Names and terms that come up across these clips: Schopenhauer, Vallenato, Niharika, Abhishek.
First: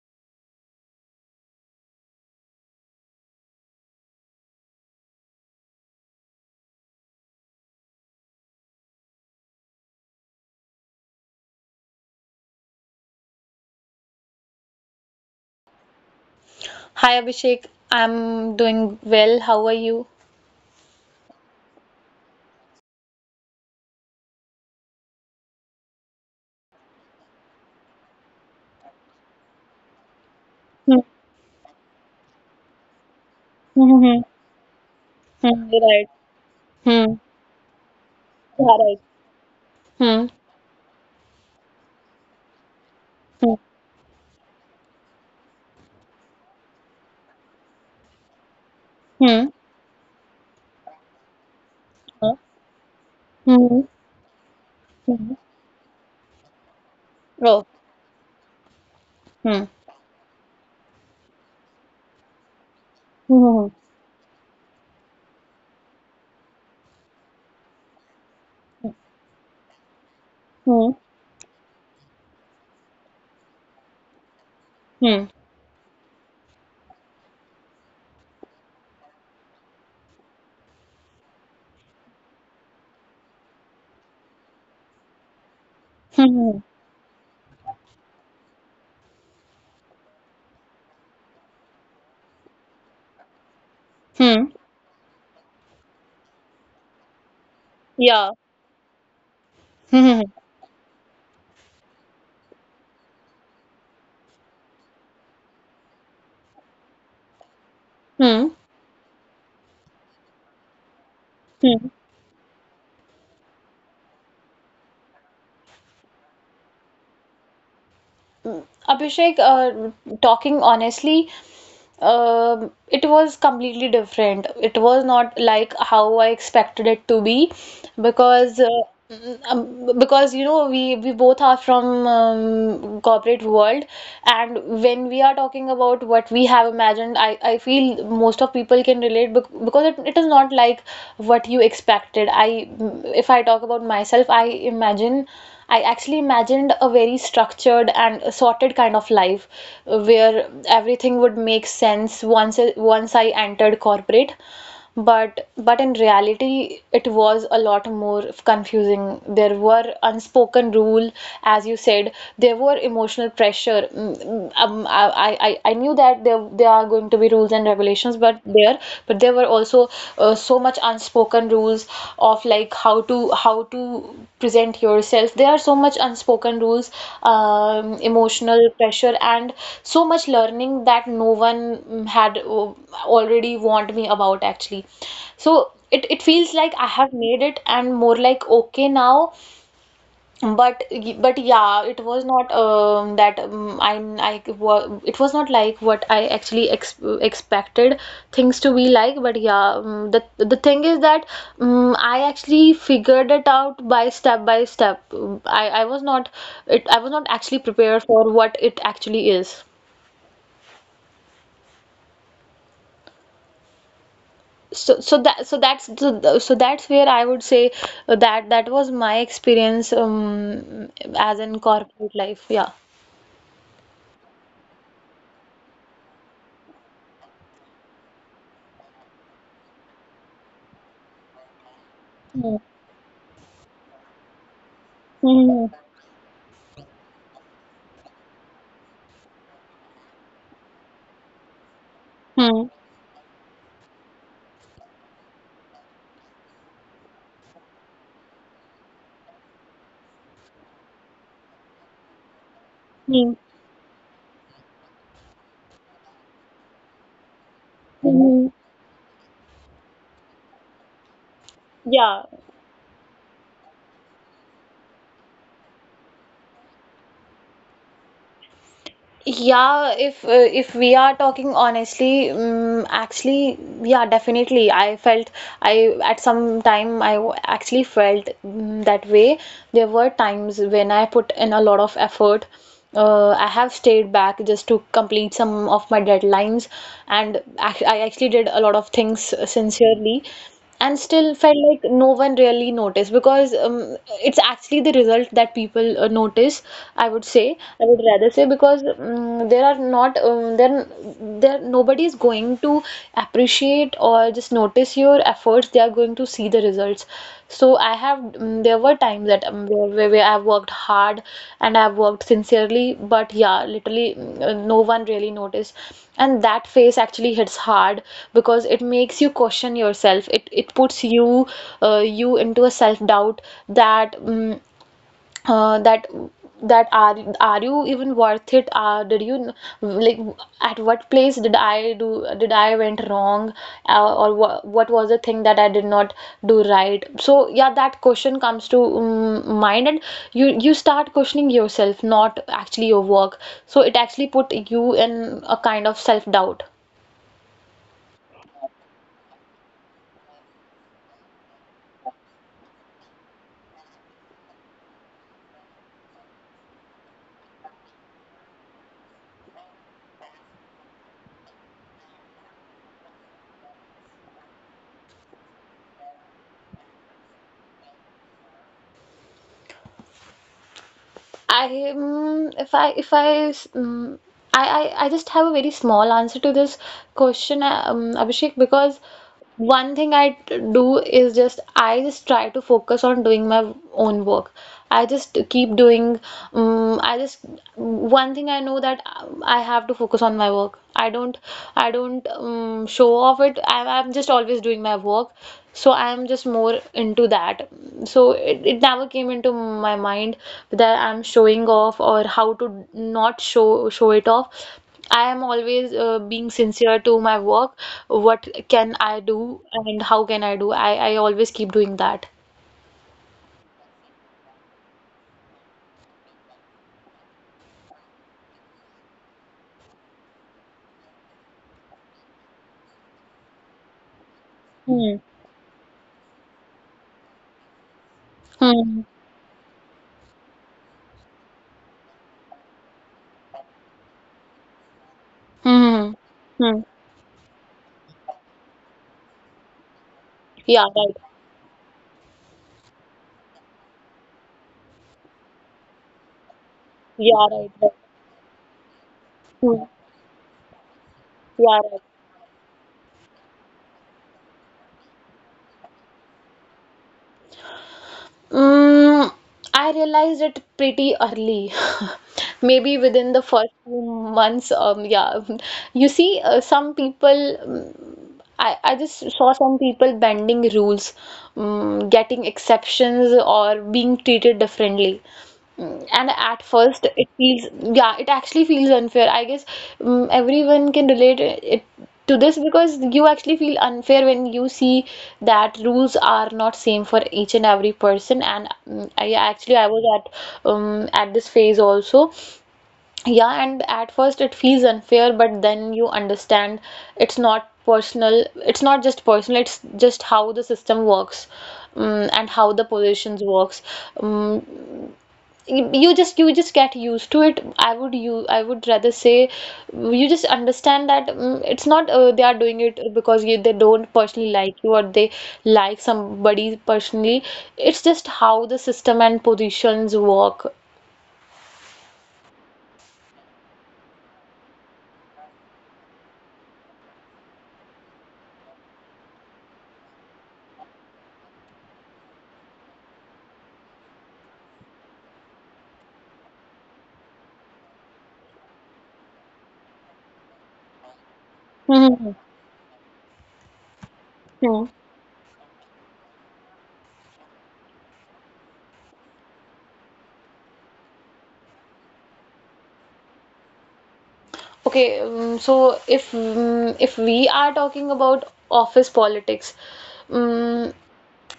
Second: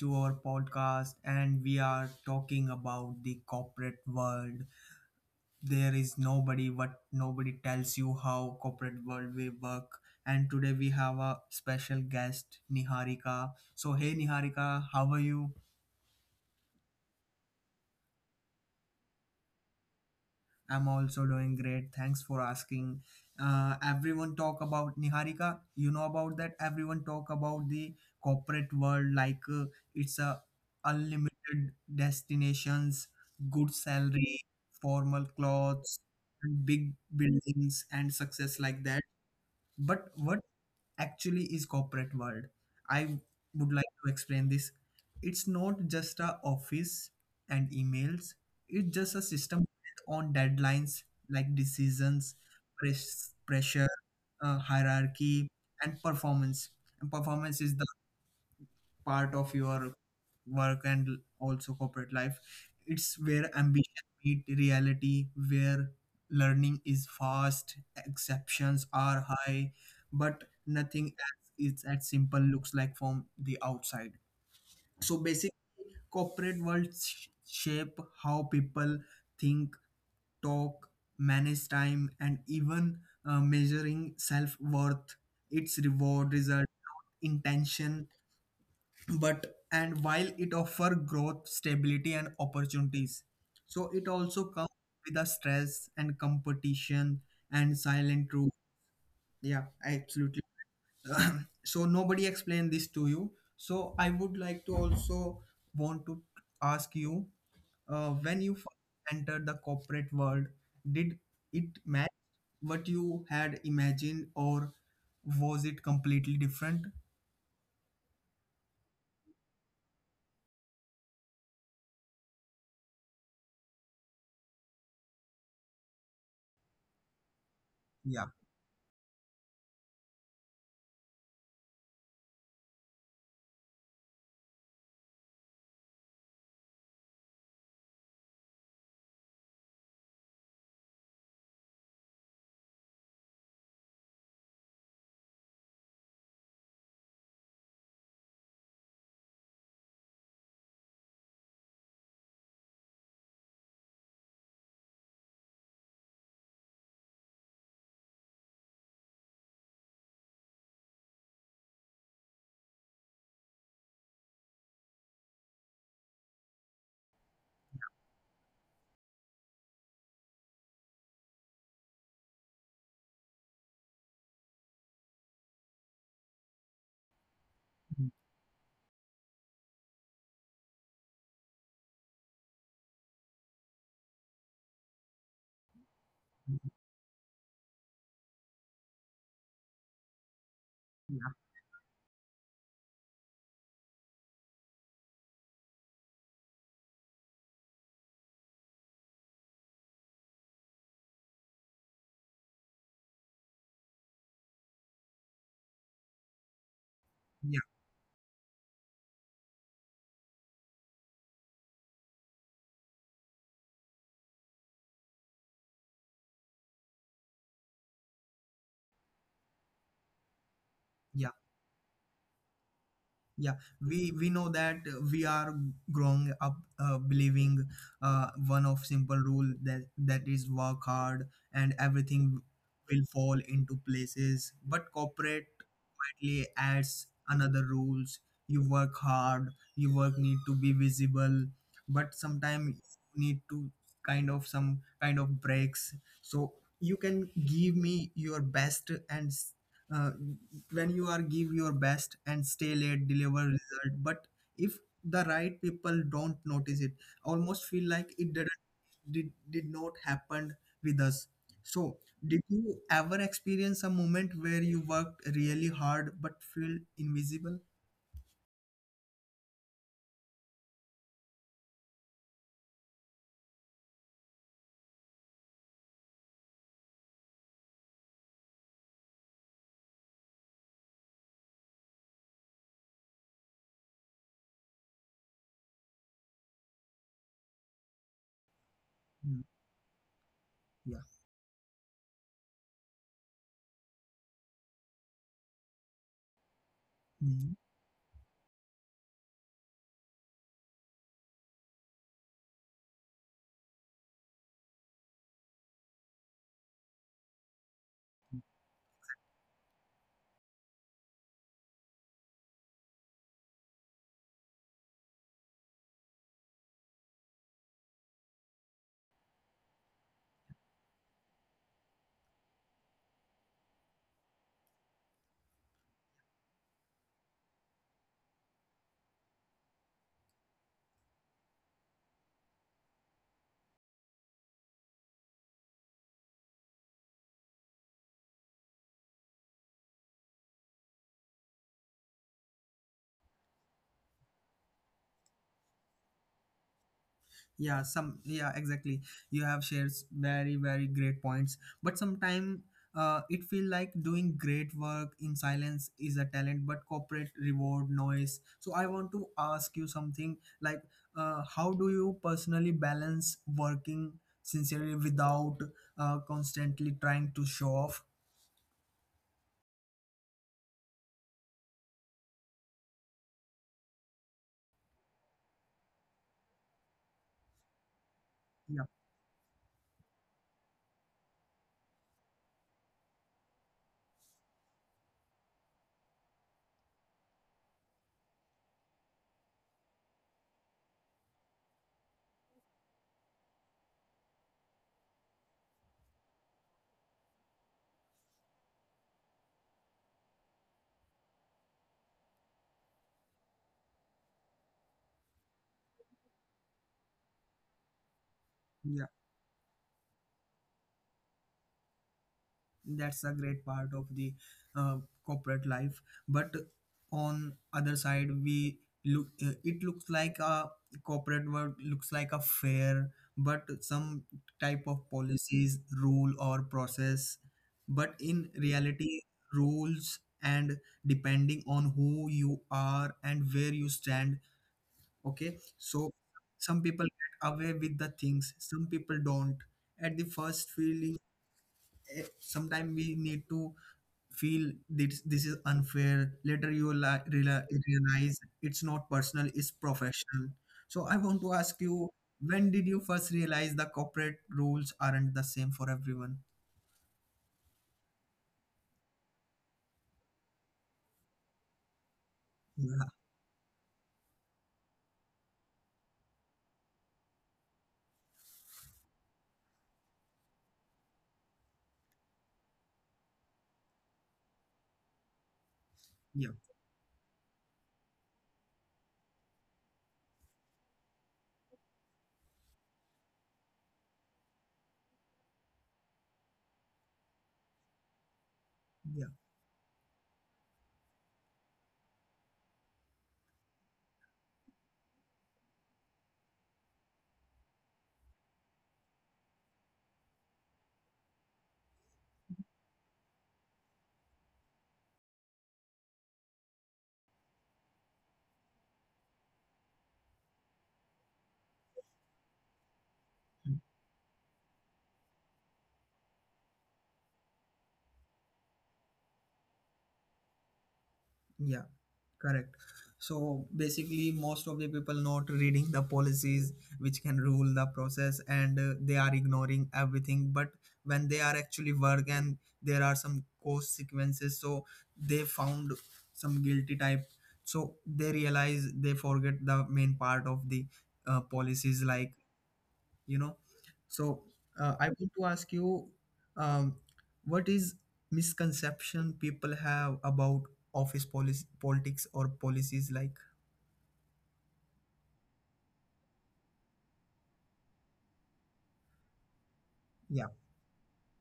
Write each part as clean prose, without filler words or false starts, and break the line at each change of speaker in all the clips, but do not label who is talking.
to our podcast. And we are talking about the corporate world. What nobody tells you how corporate world we work. And today we have a special guest, Niharika. So, hey Niharika, how are you?
Hi Abhishek, I'm doing well. How are you?
I'm also doing great. Thanks for asking. Everyone talk about Niharika. You know about that. Everyone talk about the corporate world, like it's a
Hmm.
unlimited destinations, good
Hmm. Hmm.
salary, formal
Hmm. You're right.
clothes, and
Hmm.
big buildings and
You are
success
right.
like that.
Hmm.
But what actually is corporate world, I
Hmm.
would like to explain this. It's not just a office and emails, it's just a
Hmm.
system built on deadlines, like
Huh?
decisions,
Hmm.
pressure,
Hmm.
hierarchy, and performance and
Oh.
performance is the part
Hmm.
of your work and also corporate life. It's where
Hmm.
ambition meet reality, where learning is fast, exceptions are high, but
Hmm.
nothing as is as simple looks like from the outside.
Hmm. Hmm.
So basically, corporate world shape how people think, talk, manage time, and even measuring self worth, its reward,
Hmm.
result, intention, but and while it offer growth stability and opportunities, so it
Hmm.
also comes with the stress and competition and
Yeah.
silent rule. Yeah,
Hmm. Hmm.
absolutely. So nobody explained this to you. So I would like to also want to ask you,
Hmm.
when you first entered the corporate world, did
Hmm.
it match what you had imagined, or was it completely different?
Abhishek, talking honestly, it was completely different. It was not like how I expected it to be
Yeah,
because uh, because we both are from corporate world. And when we are talking about what we have imagined, I feel most of people can relate because it is not like what you expected. I If I talk about myself, I imagine. I actually imagined a very structured and sorted kind of life where everything would make sense once I entered corporate. But in reality, it was a lot more confusing. There were unspoken rule, as you said. There were emotional pressure. I knew that there are going to be rules and regulations, but there were also so much unspoken rules of like how to present yourself. There are so much unspoken rules, emotional pressure, and so much learning that no one had already warned me about actually. So it feels like I have made it, and more like okay now. But
yeah,
yeah, it was not that it was not like what I actually ex expected things to be like. But yeah, the thing is that I actually figured it out by step by step. I was not actually
yeah,
prepared for what it actually is. So so that so that's so, th- so that's where I would say that that was my experience, as
yeah,
in corporate life. Yeah.
yeah. We know that we are growing up, believing one of simple rule, that is work hard and
Hmm.
everything will fall into places. But
Hmm.
corporate quietly adds another rules. You work hard, you work need to be visible, but
Hmm.
sometimes you need to kind of some kind of breaks. So you can give me your best, and uh, when you are give your best and stay late
Hmm.
deliver result, but if the right people don't notice it, almost feel like
Mhm.
it did not happen with us. So
Yeah,
did you ever experience a moment where you worked really hard but feel invisible?
yeah. If we are talking honestly, actually, yeah, definitely. I felt I At some time actually felt that way. There were times when I put in a lot of effort. I have stayed back just to complete some of my deadlines, and act I actually did a lot of things
Hmm,
sincerely. And
yeah.
still felt like no one really noticed, because it's actually the result that people notice, I would say.
Hmm.
I would rather say, because there are not there there nobody is going to appreciate or just notice your efforts. They are going to see the results. There were times that where I've worked hard and I've worked sincerely, but yeah, literally no one really noticed. And that phase actually hits hard, because it makes you question yourself. It puts you into a self-doubt, that uh, that that are you even worth it. Did you, like, at what place did I went wrong, or what was the thing that I did not do right. So yeah, that question comes to mind, and you start questioning yourself, not actually your work. So it actually put you in a kind of self-doubt.
Yeah, some yeah, exactly. You have shares very very great points, but sometimes, it feel like doing great work in silence is a talent, but corporate reward noise. So I want to ask you something, like how do you personally balance working sincerely without constantly trying to show off?
I if I if I I just have a very small answer to this question, Abhishek, because
Yeah,
one thing do is just I just try to focus on doing my own work. I just keep doing. I just One thing I know, that I have to focus on my work. I don't, show off it. I'm just always doing my work, so I'm just more into that. So it never came into my mind that I'm showing off, or how to not show it off. I am always being sincere to my work. What can I
yeah,
do and how can I do? I always keep doing that.
that's a great part of the uh, corporate life. But on other side, we look it looks like a corporate world looks like a fair, but some type
Hmm.
of policies rule or process, but in
Hmm.
reality, rules and depending on who you are and where you stand, okay?
Hmm.
So
Hmm.
some people get away with the things, some people don't. At the
Yeah,
first
right.
feeling, sometimes we need to feel this is unfair. Later you will
Yeah, right. right.
realize it's not personal,
Hmm.
it's professional. So I want to
Yeah,
ask
right.
you, when did you first realize the corporate rules aren't the same for everyone?
Mm, I realized it pretty early. Maybe
Yeah,
within the first few months. Yeah. You see, some people— I just saw some people bending rules, getting exceptions, or being treated differently. And at
yeah,
first, it feels, yeah, it actually feels unfair, I guess. Everyone can relate it to this, because you actually feel unfair when you see that rules are not same for each and every person. And I
yeah,
actually I was at, at this phase also. Yeah, and at first it feels unfair, but then you understand it's not personal. It's not just personal, it's just how the system works, and how the positions works. Um, you just get used to it. I would rather say, you just understand that it's not they are doing it because they don't personally like you, or they like somebody personally. It's just how the system and positions work.
yeah. Correct. So basically, most of the people not reading the policies which can rule the process, and they are ignoring everything. But when they are actually work and there are some consequences, so they found some guilty type. So they realize they forget the main part of the policies,
Hmm.
like you know so, I want to ask you, um, what is misconception people have about office policy, politics, or policies, like?
Okay, so if we are talking about office politics,
Yeah,
um,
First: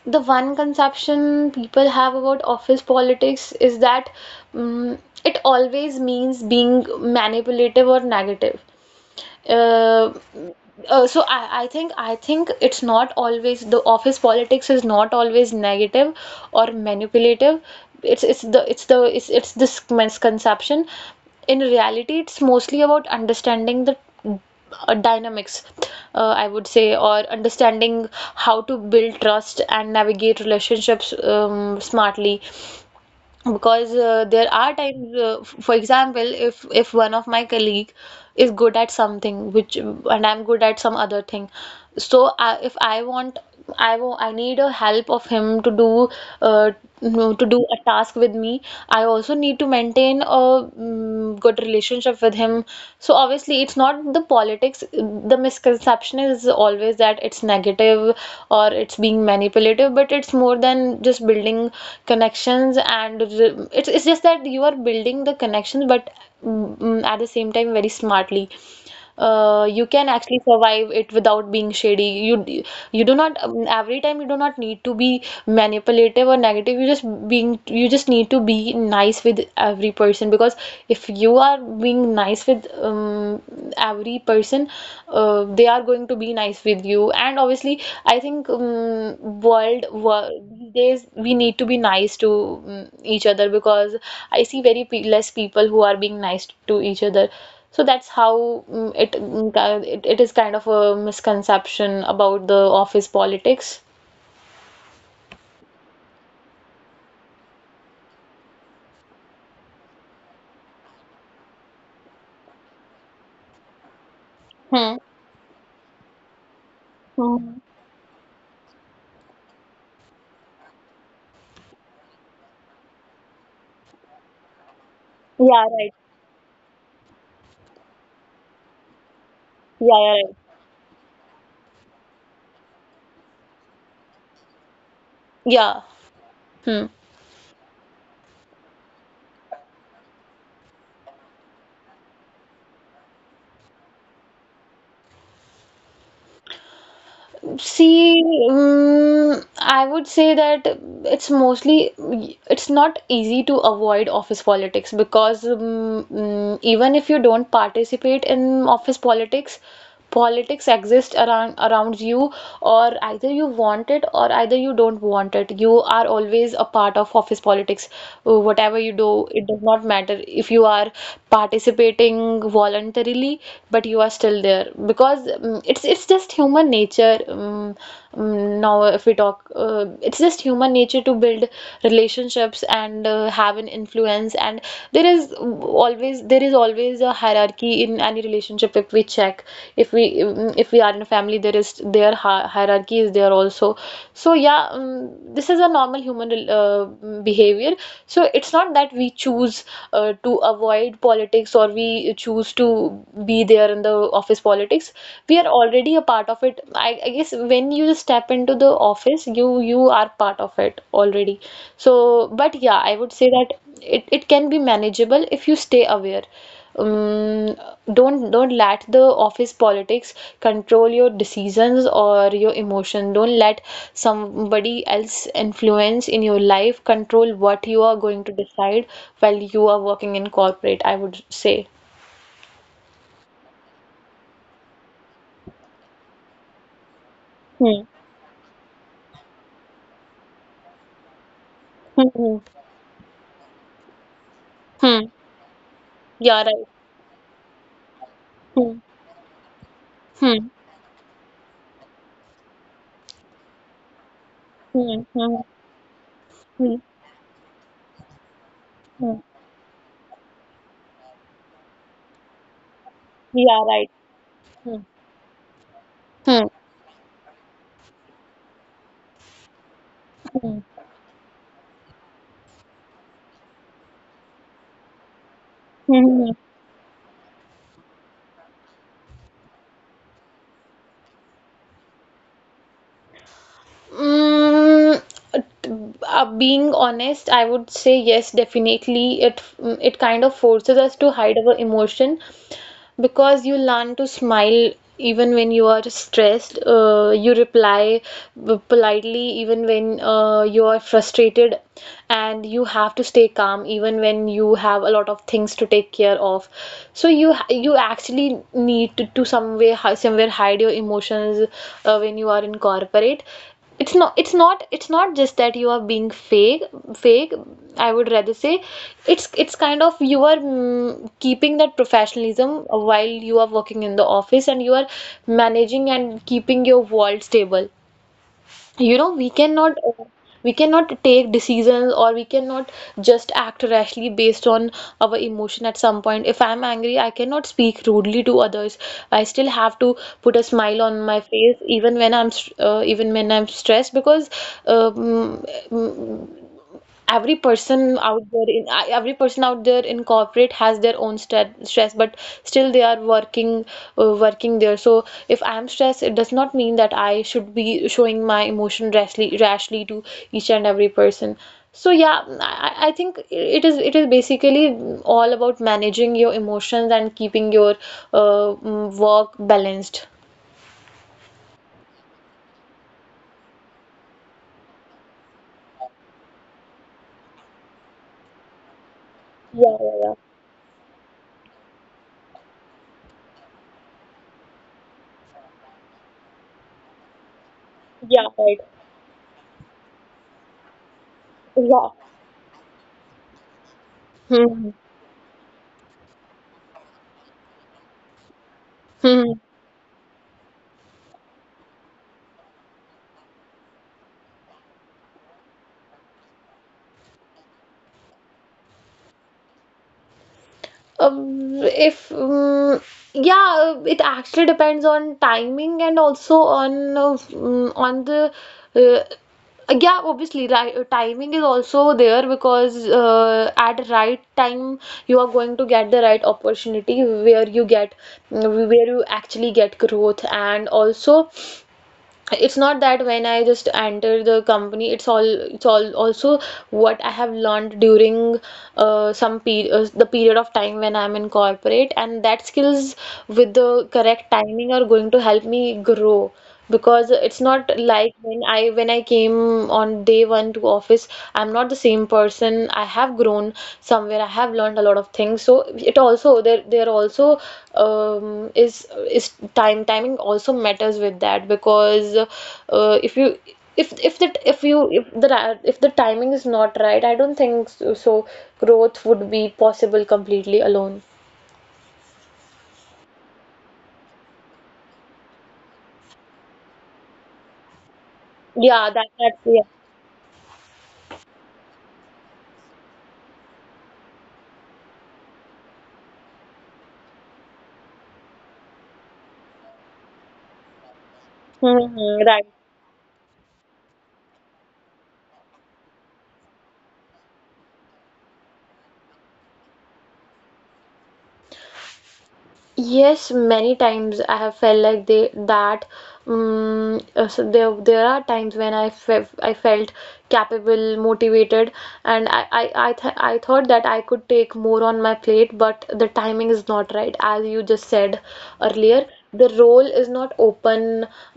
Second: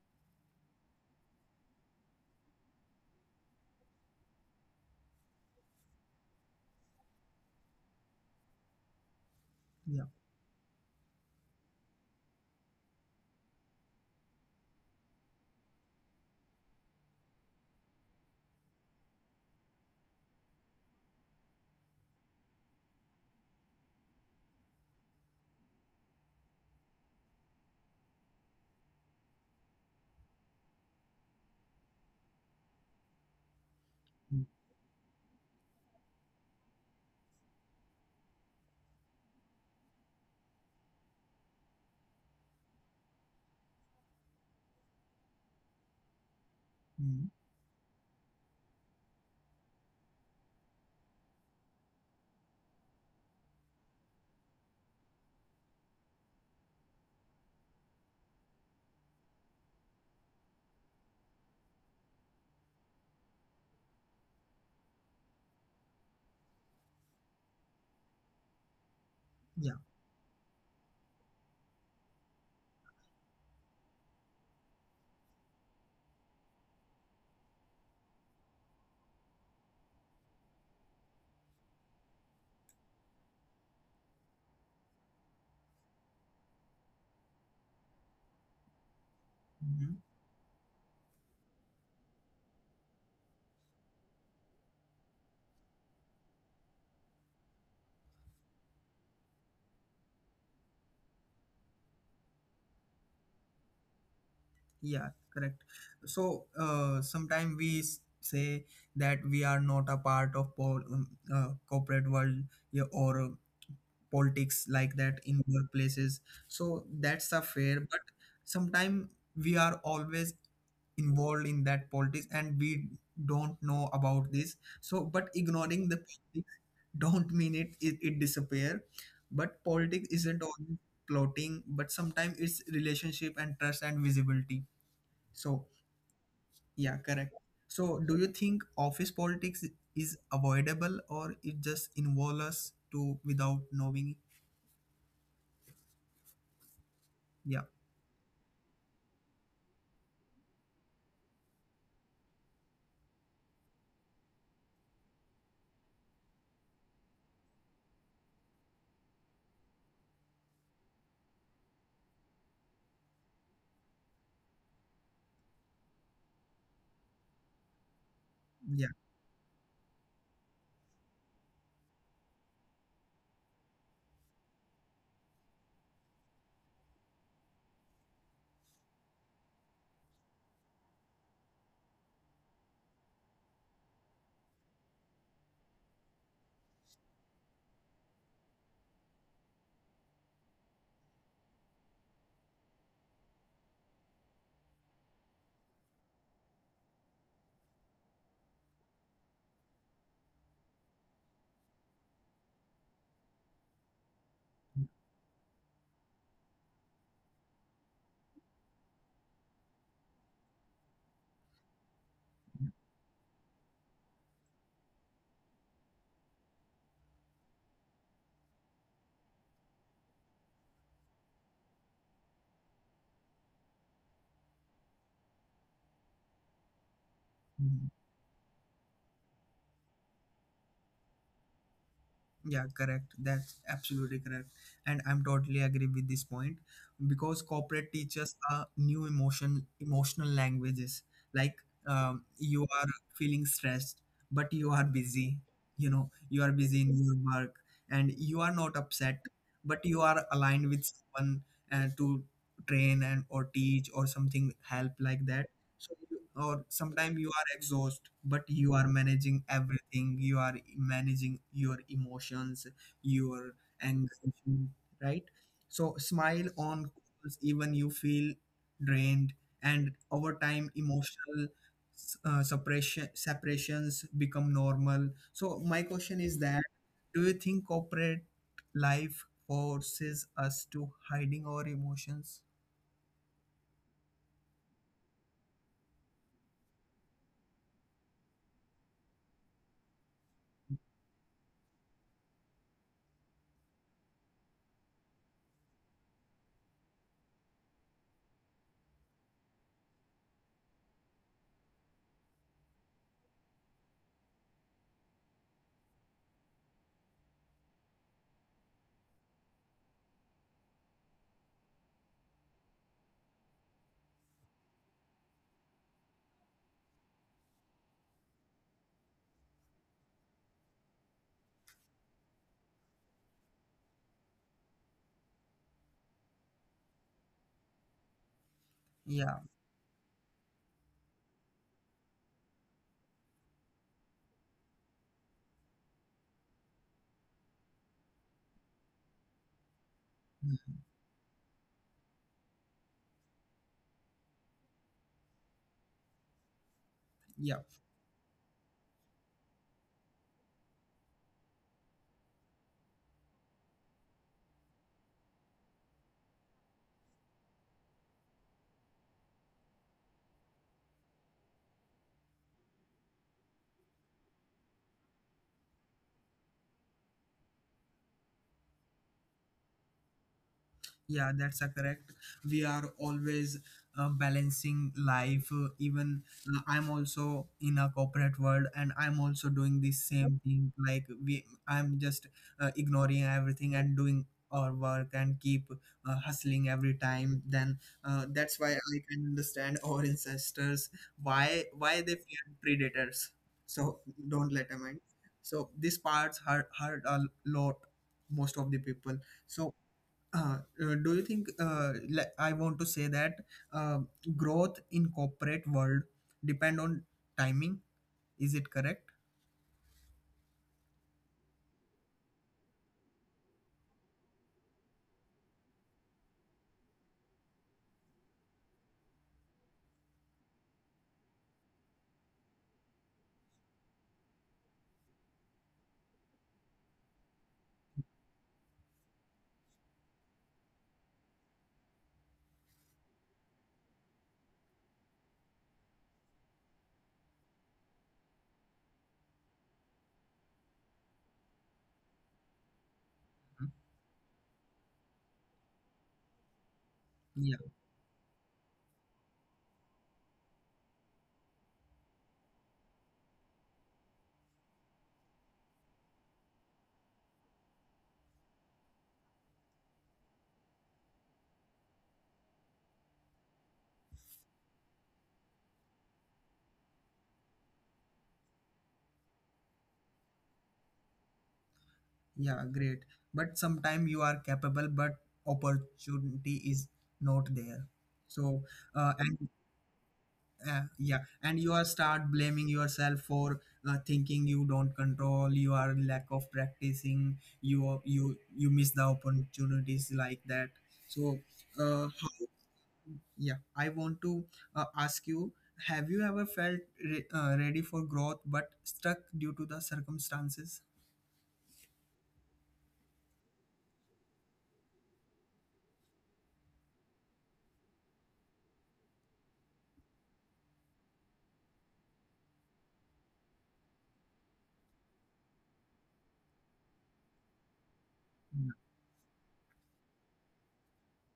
the one conception people have about office politics is that um, it always means being manipulative or negative.
yeah,
uh, so I think it's not always the office politics is not always negative or manipulative. It's the it's the it's this misconception. In reality, it's mostly about understanding the dynamics, I would say, or understanding how to build trust and navigate relationships smartly. Because
mm,
there are times, for example, if one of my colleague is good at something, which and I'm good at some other thing, so if I want, I need a help of him to do— uh, no,
mm,
to do a task with me, I also need to maintain a good relationship with him. So obviously it's not the politics. The misconception is always that it's negative or it's being manipulative, but it's more than just building connections, and it's just that you are building the connections, but at the same time very smartly.
yeah,
You can actually survive it without being shady. You do not, every time, you do not need to be manipulative or negative. You just need to be nice with every person, because if you are being nice with every person, they are going to be nice with you. And obviously I think
mhm,
these days we need to be nice to each other, because I see very pe less people who are being nice to each other. So that's how it, ki- it is kind of a misconception about the office politics.
yeah, correct. So sometimes we say that we are not a part of corporate world, yeah, or politics
Hmm.
like that in workplaces, so that's a
Hmm.
fair. But sometimes we are always involved in that politics and we don't know about this. So but
Yeah, right.
ignoring the politics don't mean it, it disappear. But
Yeah, yeah,
politics
right.
isn't only plotting, but sometimes it's relationship and trust and visibility.
Yeah.
So,
Hmm.
yeah, correct. So do you think office politics is avoidable, or it just involves us to without knowing? Yeah,
See, I would say that it's mostly it's not easy to avoid office politics, because even if you don't participate in office politics, politics exist around you, or either you want it or either you don't want it. You are always a part of office politics. Whatever you
yeah.
do, it does not matter if you are participating voluntarily, but you are still there because it's just human nature. Now, if we talk, it's just human nature to build relationships and have an influence. And there is always a hierarchy in any relationship. If we check, if we mm, if we are in a family, there is their hierarchy is there also. So yeah, this is a normal human behavior. So it's not that we choose to avoid politics, or we choose to be there are in the office politics. We are already a part of it. I guess when you step into the office, you are part of it already. So, but yeah, I would say that it can be manageable if you stay aware. Um, don't let the office politics control your decisions or your emotion. Don't let somebody else influence in your life, control what you are going to decide while you are working in corporate, I would say.
Yeah, correct. That's absolutely correct. And I'm totally agree with this point, because
Hmm.
corporate teaches are new emotional languages. Like
Hmm.
you are feeling stressed, but you are
Hmm.
busy.
Yeah,
You are
right.
busy in your work, and you are
Hmm.
not upset, but you are
Hmm.
aligned with someone to train and or teach or something help
Hmm.
like
Hmm.
that. So, or
Hmm.
sometimes you are exhausted, but you are
Hmm.
managing everything. You are managing your emotions, your
Yeah, right.
anxiety,
Hmm.
right? So
Hmm.
smile on calls even you feel drained, and over
Hmm.
time emotional separations become normal. So my
Hmm.
question
Hmm.
is that, do you think corporate life forces us to hiding our emotions?
Mm, Being honest, I would say yes, definitely. It kind of forces us to hide our emotion, because you learn to smile even when you are stressed. You reply politely even when you are frustrated, and you have to stay calm even when you have a lot of things to take care of. So you actually need to some way somewhere hide your emotions when you are in corporate. It's not just that you are being fake, I would rather say it's kind of you are keeping that professionalism while you are working in the office, and you are managing and keeping your world stable. You know,
Yeah.
we cannot take decisions, or we cannot just act rashly based on our emotion. At some point, if I'm angry, I cannot speak rudely to others. I still have to put a smile
Mhm.
on my face even when even when I'm stressed, because um, every
Yeah.
person out there every person out there in corporate has their own stress, but still they are working there. So if I am stressed, it does not mean that I should be showing my emotion rashly to each and every person. So yeah, I think it is basically all about managing your emotions and keeping your work balanced.
Yeah, that's a correct. We are always balancing life. Even I'm also in a corporate world, and I'm also
Yeah,
doing the
yeah.
same thing. Like I'm just ignoring everything and doing our work, and keep hustling every time. Then
Yeah, yeah, right.
that's why I can understand our ancestors, why
Yeah.
why they feared predators. So don't
Hmm.
let them mind. So these parts hurt a lot most of the people.
Hmm.
So do you think, like I want to say that, uh, growth in corporate world depend on timing? Is it correct?
If yeah, it actually depends on timing, and also on on the uh, yeah, obviously, right, timing is also there, because at right time you are going to get the right opportunity where you get where you actually get growth. And also it's not that when I just enter the company, it's all also what I have learned during the period of time when I'm in corporate, and that skills with
Hmm?
the correct timing are going to help me grow. Because it's
Yeah,
not like when I came on day one to office, I'm not the same person. I have grown somewhere. I have learned a lot of things. So it also there also um, is is time timing also matters with that. Because if you if that if you if the timing is not right, I don't think so, so growth would be possible completely alone.
yeah, great. But sometime you are capable, but opportunity is not there. So
Yeah, that that's
and
yeah.
yeah, and you are start blaming yourself for thinking you don't control. You are lack of practicing. You miss the opportunities like that. So
Hmm.
how yeah, I want to ask you, have you ever felt ready for growth but stuck due to the circumstances?
Yes, many times I have felt like they that so there are times when I felt capable, motivated, and I thought that I could take more on my plate, but the timing is not right. As you just said
Yeah,
earlier, the role is not open.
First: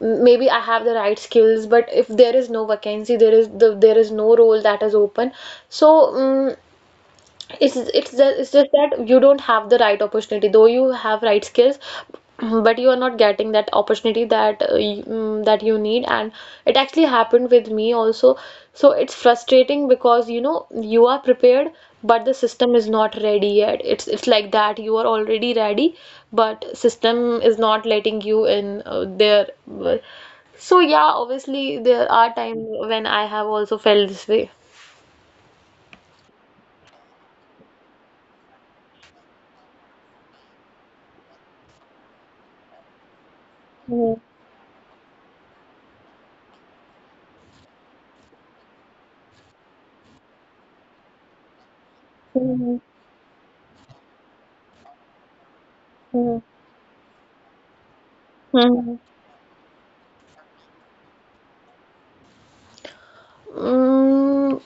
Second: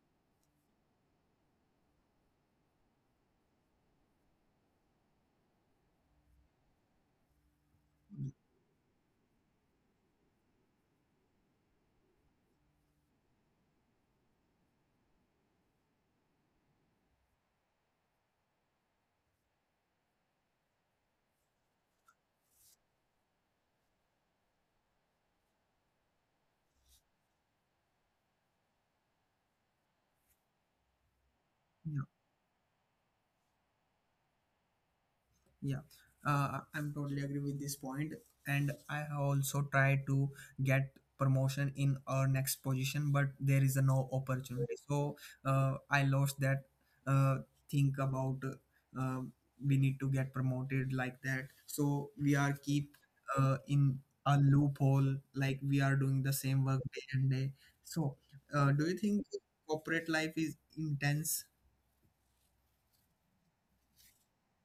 M- Maybe I have the right skills, but if there is no vacancy, there is no role that is open. So it's
yeah.
it's just that you don't have the right opportunity, though you have right skills, but you are not getting that opportunity that that you need. And it actually happened with me also. So it's frustrating because you know you are prepared, but the system is not ready yet. It's like that you are already ready, but system is not letting you in there. So yeah, obviously there are times when I have also felt this way.
Yeah, I'm totally agree with this point, and I have also tried to get promotion in our next position, but there is a
Mhm.
no opportunity. So I lost that uh, think about uh, we need to get promoted like that. So we are
Mhm.
keep in a loophole, like we are doing the
Mhm.
same work day and day. So do
Mhm.
you think corporate life is intense?
Mm,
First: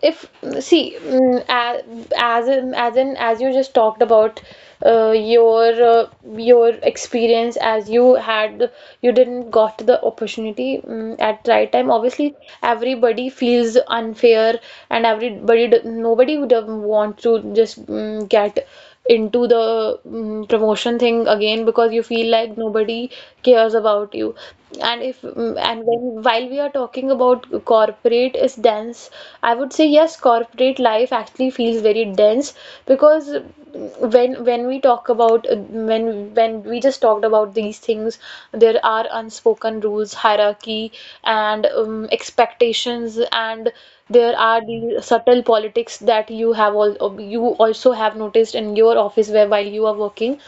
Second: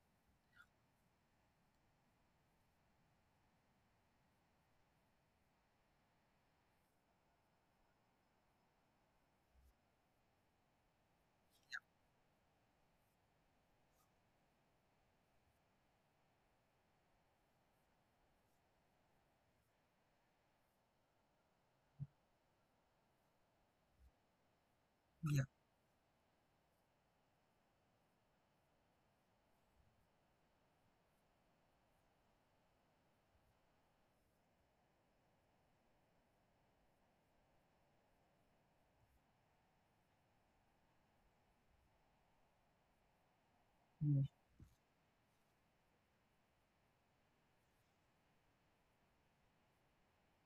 if see, as in, as in as you just talked about uh, your uh, your experience, as you had you didn't got the opportunity at right time, obviously everybody feels unfair, and everybody nobody would have want to just get into the promotion thing again, because you feel like nobody cares about you. And if
Yeah,
mm, and when while we are talking about corporate is dense, I would say yes, corporate life actually feels very dense. Because when we talk about when we just talked about these things, there are unspoken rules, hierarchy, and expectations. And
yeah,
there are the subtle politics that you have all you also have noticed in your office where while you are working.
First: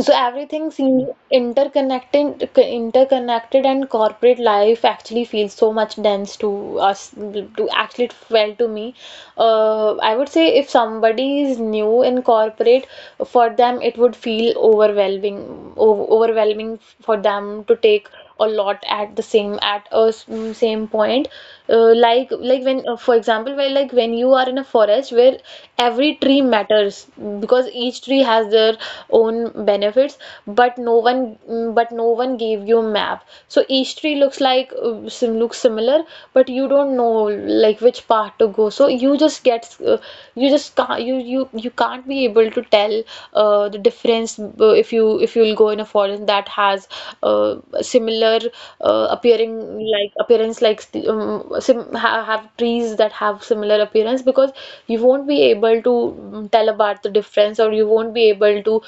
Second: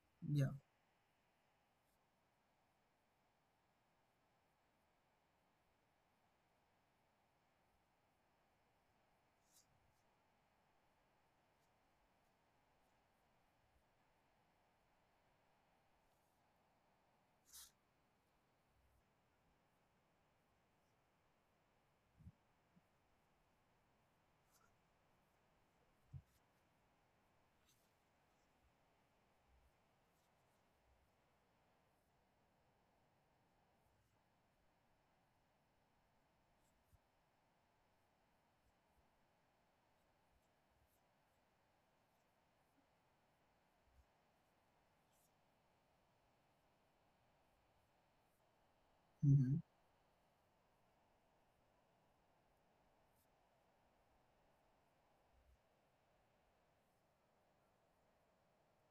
So
yeah.
everything seems interconnected, and corporate life actually feels so much dense to us. To actually, it felt to me. I would say if somebody is new in corporate, for them it would feel overwhelming for them to take a lot at the same at a s- same point. Like when for example, where like when you are in a forest where every tree matters, because each tree has their own benefits, but but no one gave you a map. So each tree looks like sim looks similar, but you don't know like which path to go. So you just get you just can't you you can't be able to tell the difference if you if you'll go in a forest that has similar appearing
Mhm.
like appearance. Like sim ha have trees that have similar appearance, because you won't be able to tell about the difference, or you won't be able to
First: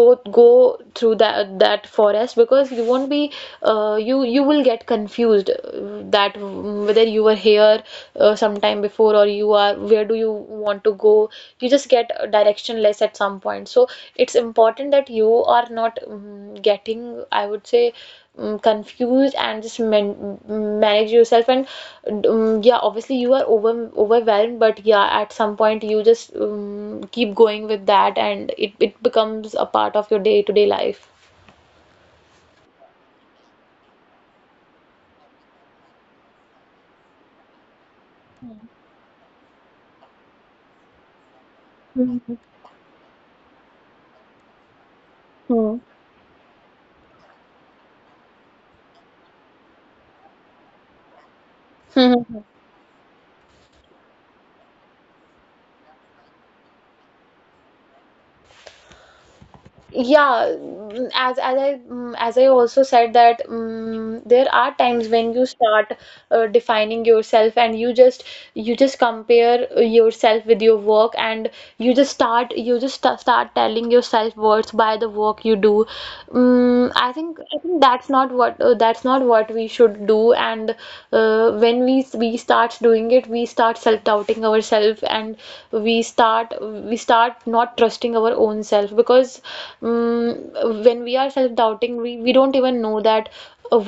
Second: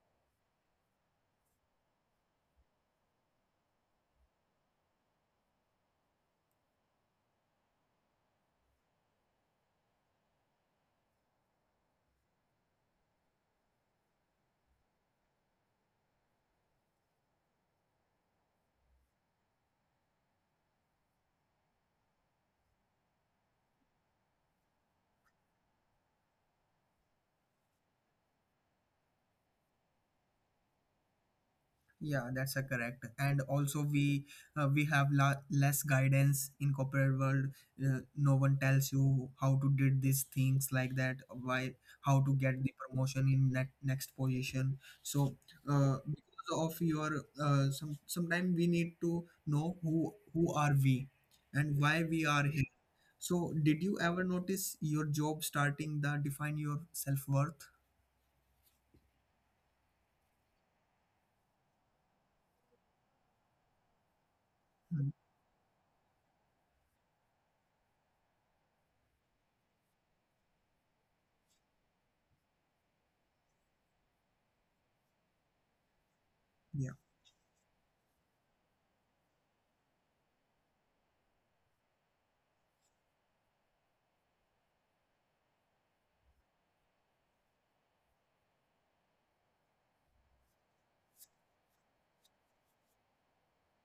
go through that forest, because you won't be you will get confused that whether you were here sometime before, or you are where do you want to go. You just get directionless at some point. So it's important that you are not getting, I would say, confused, and just manage yourself. And yeah, obviously you are overwhelmed, but yeah, at some point you just keep going with that, and it becomes a part of your day-to-day life.
Yeah, that's a correct. And also, we have less guidance in corporate world. No one tells you how to did these things like that. Why? How to
Mhm.
get the promotion in that next position? So,
Mhm.
because of your sometimes we need to know who are we, and why
Mhm.
we are here. So, did you ever notice your job starting that define your self worth?
Yeah, as I also said that there are times
Hmm.
when you start defining yourself, and you just compare yourself with your work. And you just start telling yourself words by the work you do.
Yeah,
I think that's not what we should do. And when we start doing it, we start self-doubting ourselves, and we start not trusting our own self. Because um, when we are self-doubting, we don't even know that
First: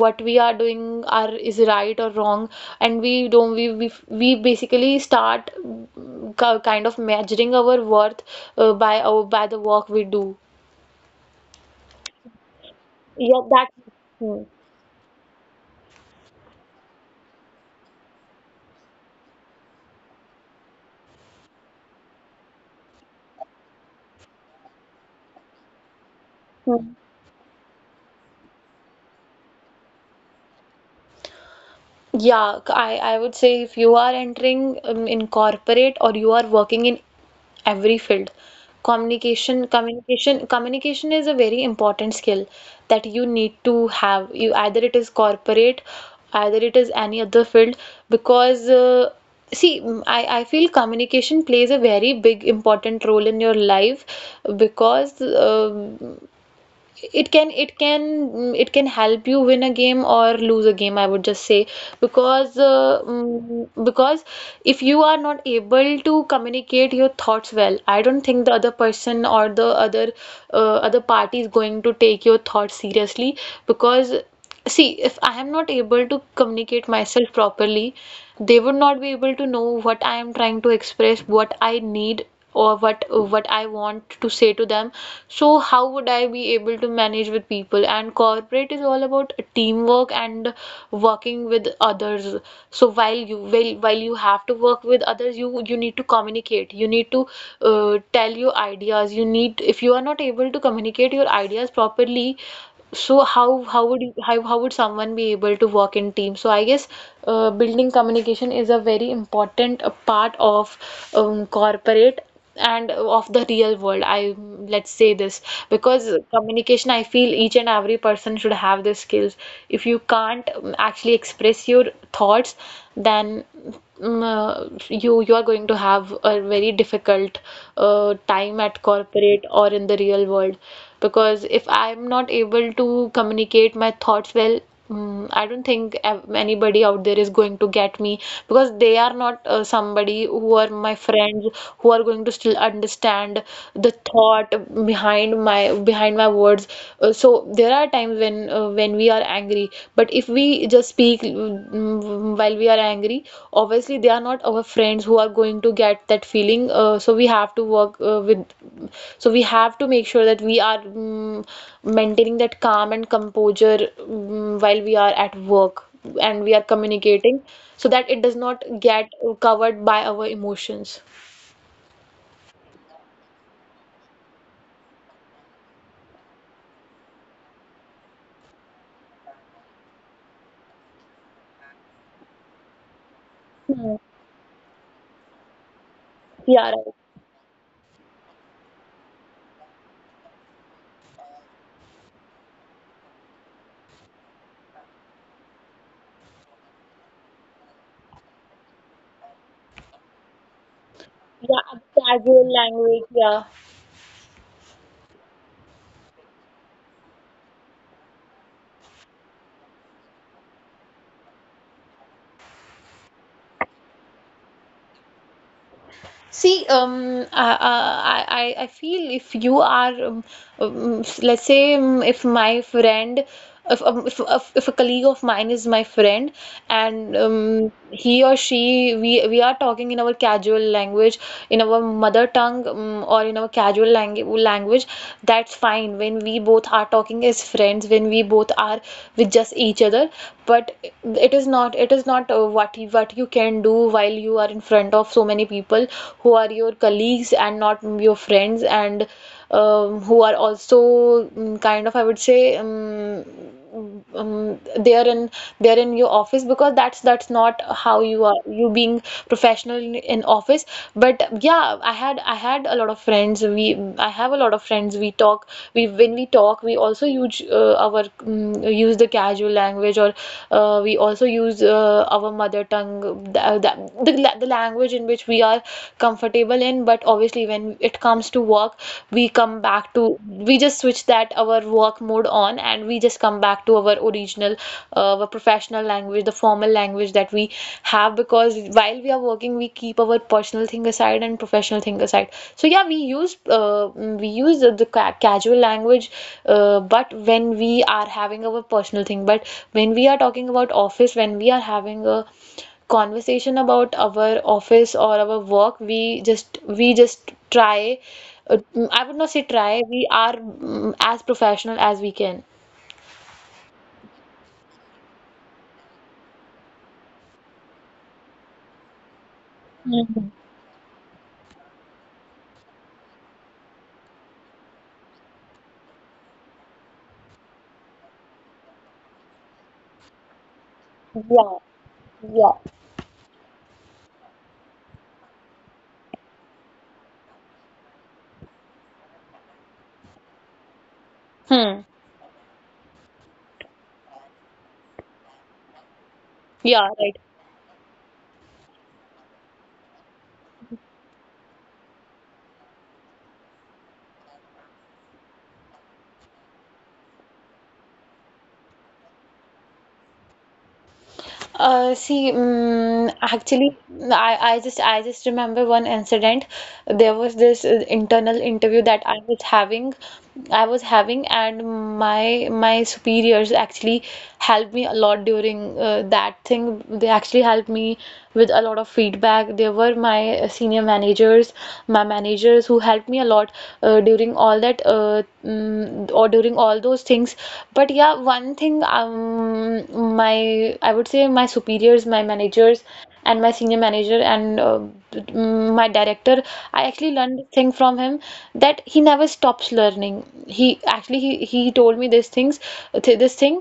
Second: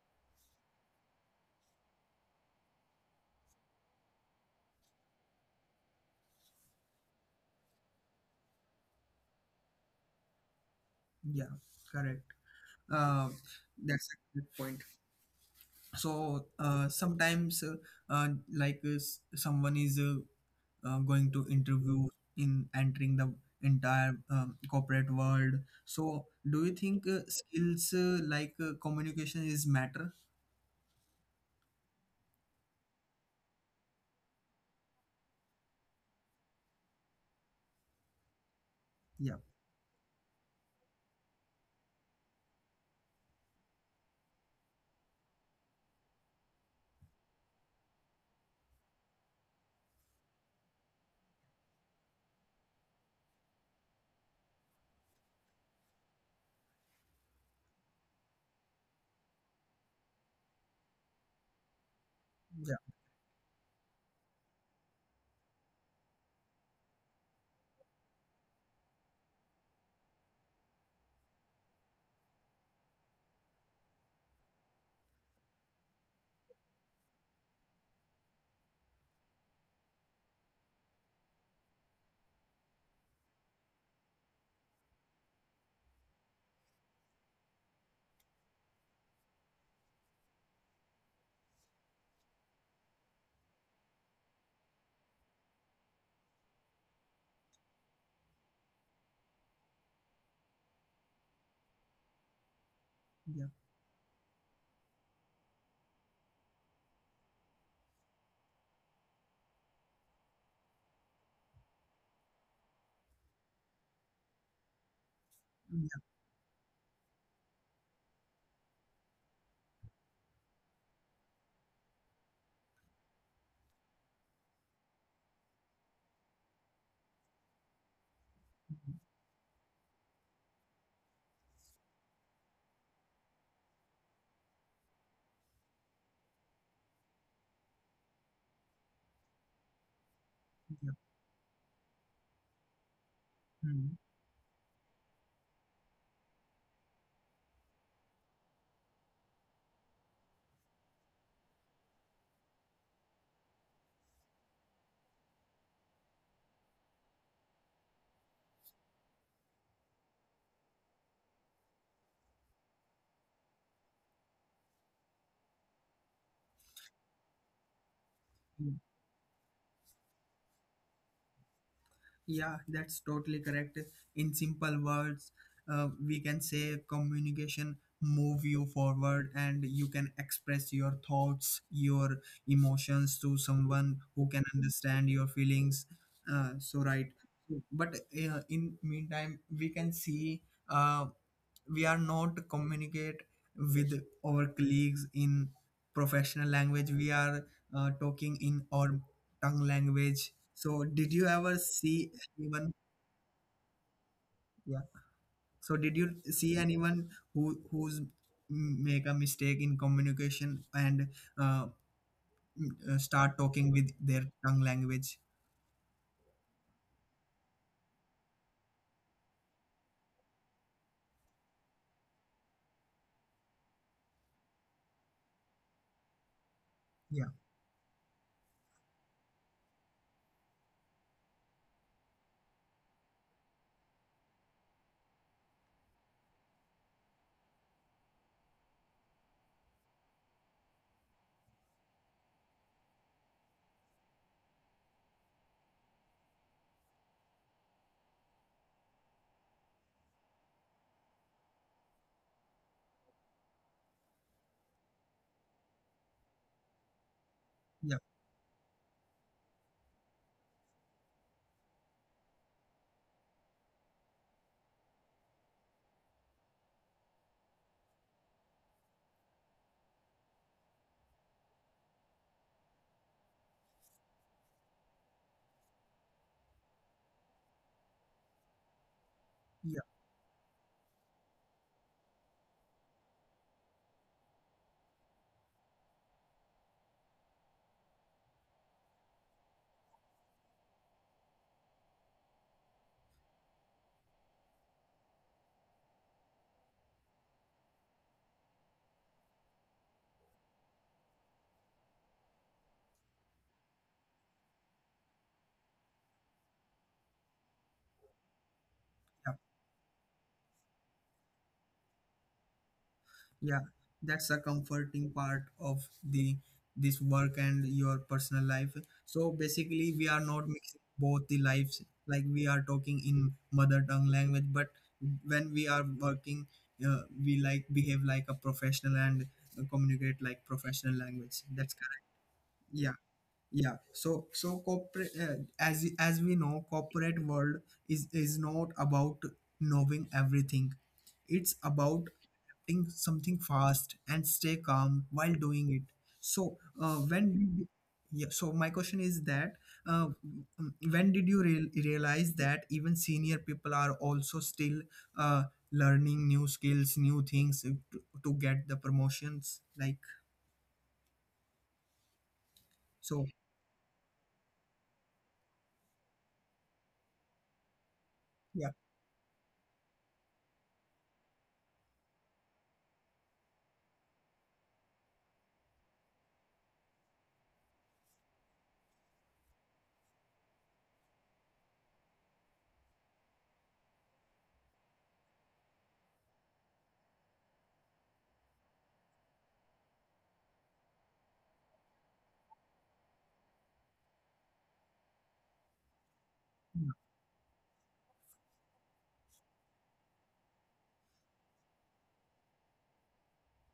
what we are doing are is right or wrong. And we don't we basically start kind of measuring our worth by our by the work we do.
yeah, correct. Uh,
Yeah that.
that's a
Hmm.
good point. So sometimes, like someone is going to interview in entering the entire corporate world. So do you
Hmm.
think skills like communication is matter?
I, would say if you are entering in corporate, or you are working in every field,
Yeah,
communication is a very important skill that you need to have. You either it is corporate, either it is any other field. Because see, I feel communication plays a very big important role in your life. Because it can it can help you win a game or lose a game, I would just say. Because
yeah,
because if you are not able to communicate your thoughts well, I don't think the other person or the other other party is going to take your thoughts seriously. Because see, if I am not able to communicate myself properly, they would not be able to know what I am trying to express, what I need, or what I want to say to them. So how would I be able to manage with people? And corporate is all about teamwork and working with others. So while you have to work with others, you need to communicate. You need to tell your ideas. You need, if you are not able to communicate your ideas properly, so
yeah,
how would you, how would someone be able to work in team? So I guess building communication is a very important part of corporate and of the real world. I let's say this.
yeah,
Because communication, I feel each and every person should have the skills. If you can't actually express your thoughts, then you are going to have a very difficult time at corporate or in the real world. Because if I'm not able to communicate my thoughts well, I don't think anybody out there is going to get me, because they are not somebody who are
yeah.
my friends who are going to still understand the thought behind my words. So there are times when we are angry, but if we just speak while we are angry, obviously they are not our friends who are going to get that feeling. So we have to work with so we have to make sure that we are maintaining that calm and composure while we are at work, and we are communicating, so that it does not
Hmm.
get covered by our emotions.
Yeah, that's totally correct. In simple words, we can say communication move you forward, and you can express your thoughts, your emotions, to someone
Hmm.
who can understand your feelings. So
Yeah, right.
right. But in meantime, we can see uh, we are not communicate with our colleagues in professional language. We are talking in our tongue language. So, did you ever
Yeah,
see
casual
anyone?
language, yeah.
Yeah. So did you see anyone who who's make a mistake in communication, and uh, start talking with their tongue language?
See, I feel if you are, um, let's say, if my friend, if a colleague of mine is my friend, and
Yeah,
he or she, we are talking in our casual language, in our mother tongue, or in our casual lang language, that's fine. When we both are talking as friends, when we both are with just each other but it is not what you can do while you are in front of so many people who are your colleagues and not your friends and who are also kind of I would say um, they are in they are in your office because that's not
yeah,
how you being professional in office. But yeah, I had a lot of friends. We I have a lot of friends. We talk. We when we talk, we also use the casual language, or we also use our mother tongue, the language in which we are comfortable in. But obviously, when it comes to work, we come
yeah, yeah.
back to we just switch that our work mode on, and we just come back to our original professional language, the formal language that we have, because while we are working, we keep our personal thing aside and professional thing aside. So yeah, we use the, casual language, but when we are having our personal thing, but when we are talking about office, when we are having a conversation about our office or our work, we just try. Mm, I would not say try. We are as professional as we can.
Yeah, that's a comforting part of the this work and your personal life. So basically, we are
Mhm.
not mixing both the lives. Like we are talking in mother tongue language, but when we are working, we like behave like a professional and communicate like professional language.
Yeah,
That's correct.
yeah.
Yeah. Yeah. So corporate, as we know, corporate world is not about knowing everything. It's about
Hmm.
think something fast and stay calm while doing it. So when
Yeah,
did
right.
yeah, so my question is that, uh, when did you realize that even senior people are also still uh, learning new skills, new things to get the promotions, like, so?
Uh, see, um, actually, I just remember one incident. There was
Yeah,
this internal interview that I was having, and my superiors actually helped me a lot during that thing. They actually helped me with a lot of feedback. They were my senior managers, my managers who helped me a lot during all that mm, mm, or during all those things. But yeah, one thing my I would say my superiors, my managers, and my senior manager and my director,
yeah,
I actually learned this thing from him, that he never stops learning. He actually he told me these things, th this thing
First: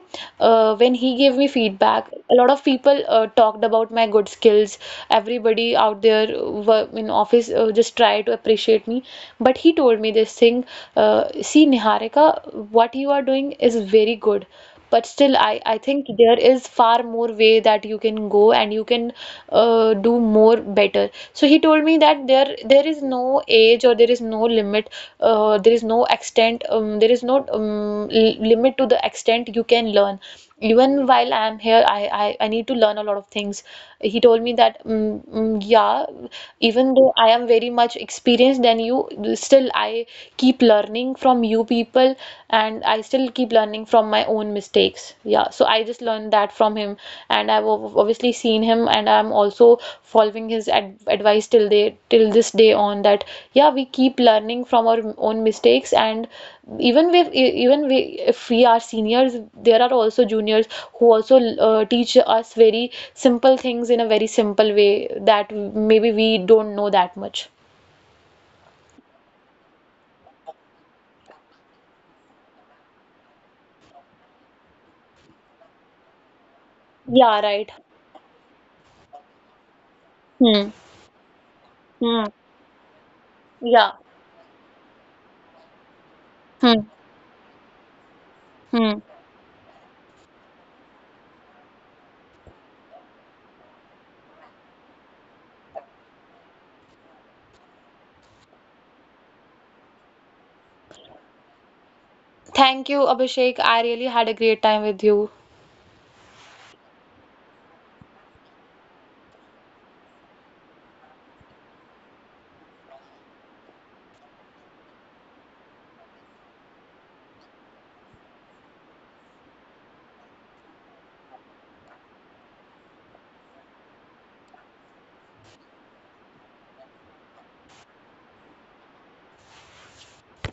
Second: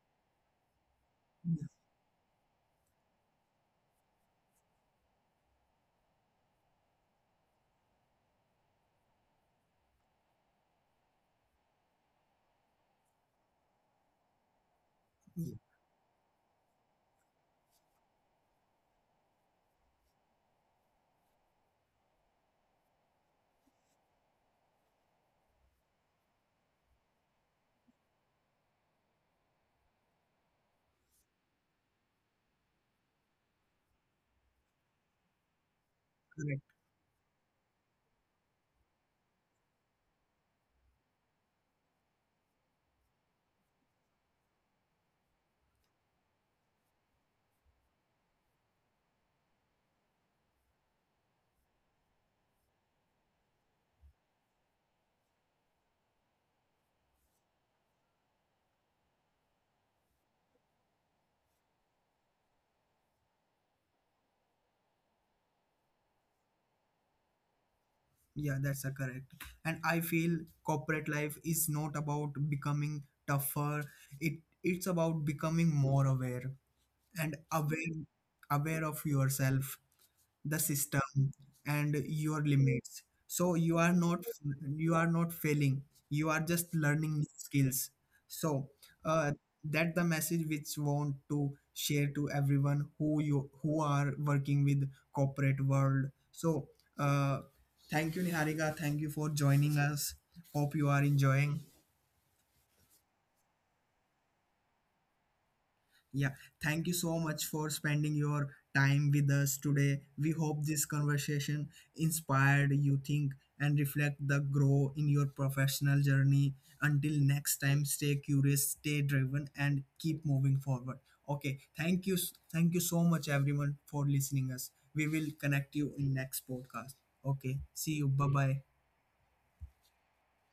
when he gave me
yeah,
feedback. A lot of people talked about my good skills. Everybody out there in office just try to appreciate me. But he told me this thing, uh, see, Niharika, what you are doing is very good. But still,
yeah,
I think there is far more way that you can go and you can do more better. So he told me that there is no age, or there is no limit, there is no extent, there is no limit to the extent you can learn. Even while I'm here, I need to learn a lot of things. He told me that, yeah,
correct,
even though I am very much experienced than you, still I keep learning from you people, and I still keep learning from my own mistakes. Yeah, so I just learned that from him, and I've obviously seen him, and I'm also following his ad advice till this day on that. Yeah, we keep learning from our own mistakes, and even if even we, if we are seniors, there are also juniors who also teach us very simple things in a very simple way that maybe we don't know that much.
yeah, that's a correct. And I feel corporate life is not about becoming tougher, it it's about becoming more aware, and
Yeah, right.
aware of yourself, the
Hmm.
system, and
Hmm.
your limits. So you are
Yeah.
not you are not failing, you are just
Hmm.
learning new skills. So
Hmm.
uh, that the message which want to share to everyone who are working with corporate world. So uh, thank you, Niharika. Thank you for joining us. Hope you are enjoying.
Thank you, Abhishek. I really had a great time with you.
Yeah, thank you so much for spending your time with us today. We hope this conversation inspired you think and reflect the grow in your professional journey. Until next time, stay curious, stay driven, and keep moving forward. Okay, Thank you so much everyone for listening us. We will connect you in next podcast. Okay, see you. Bye-bye.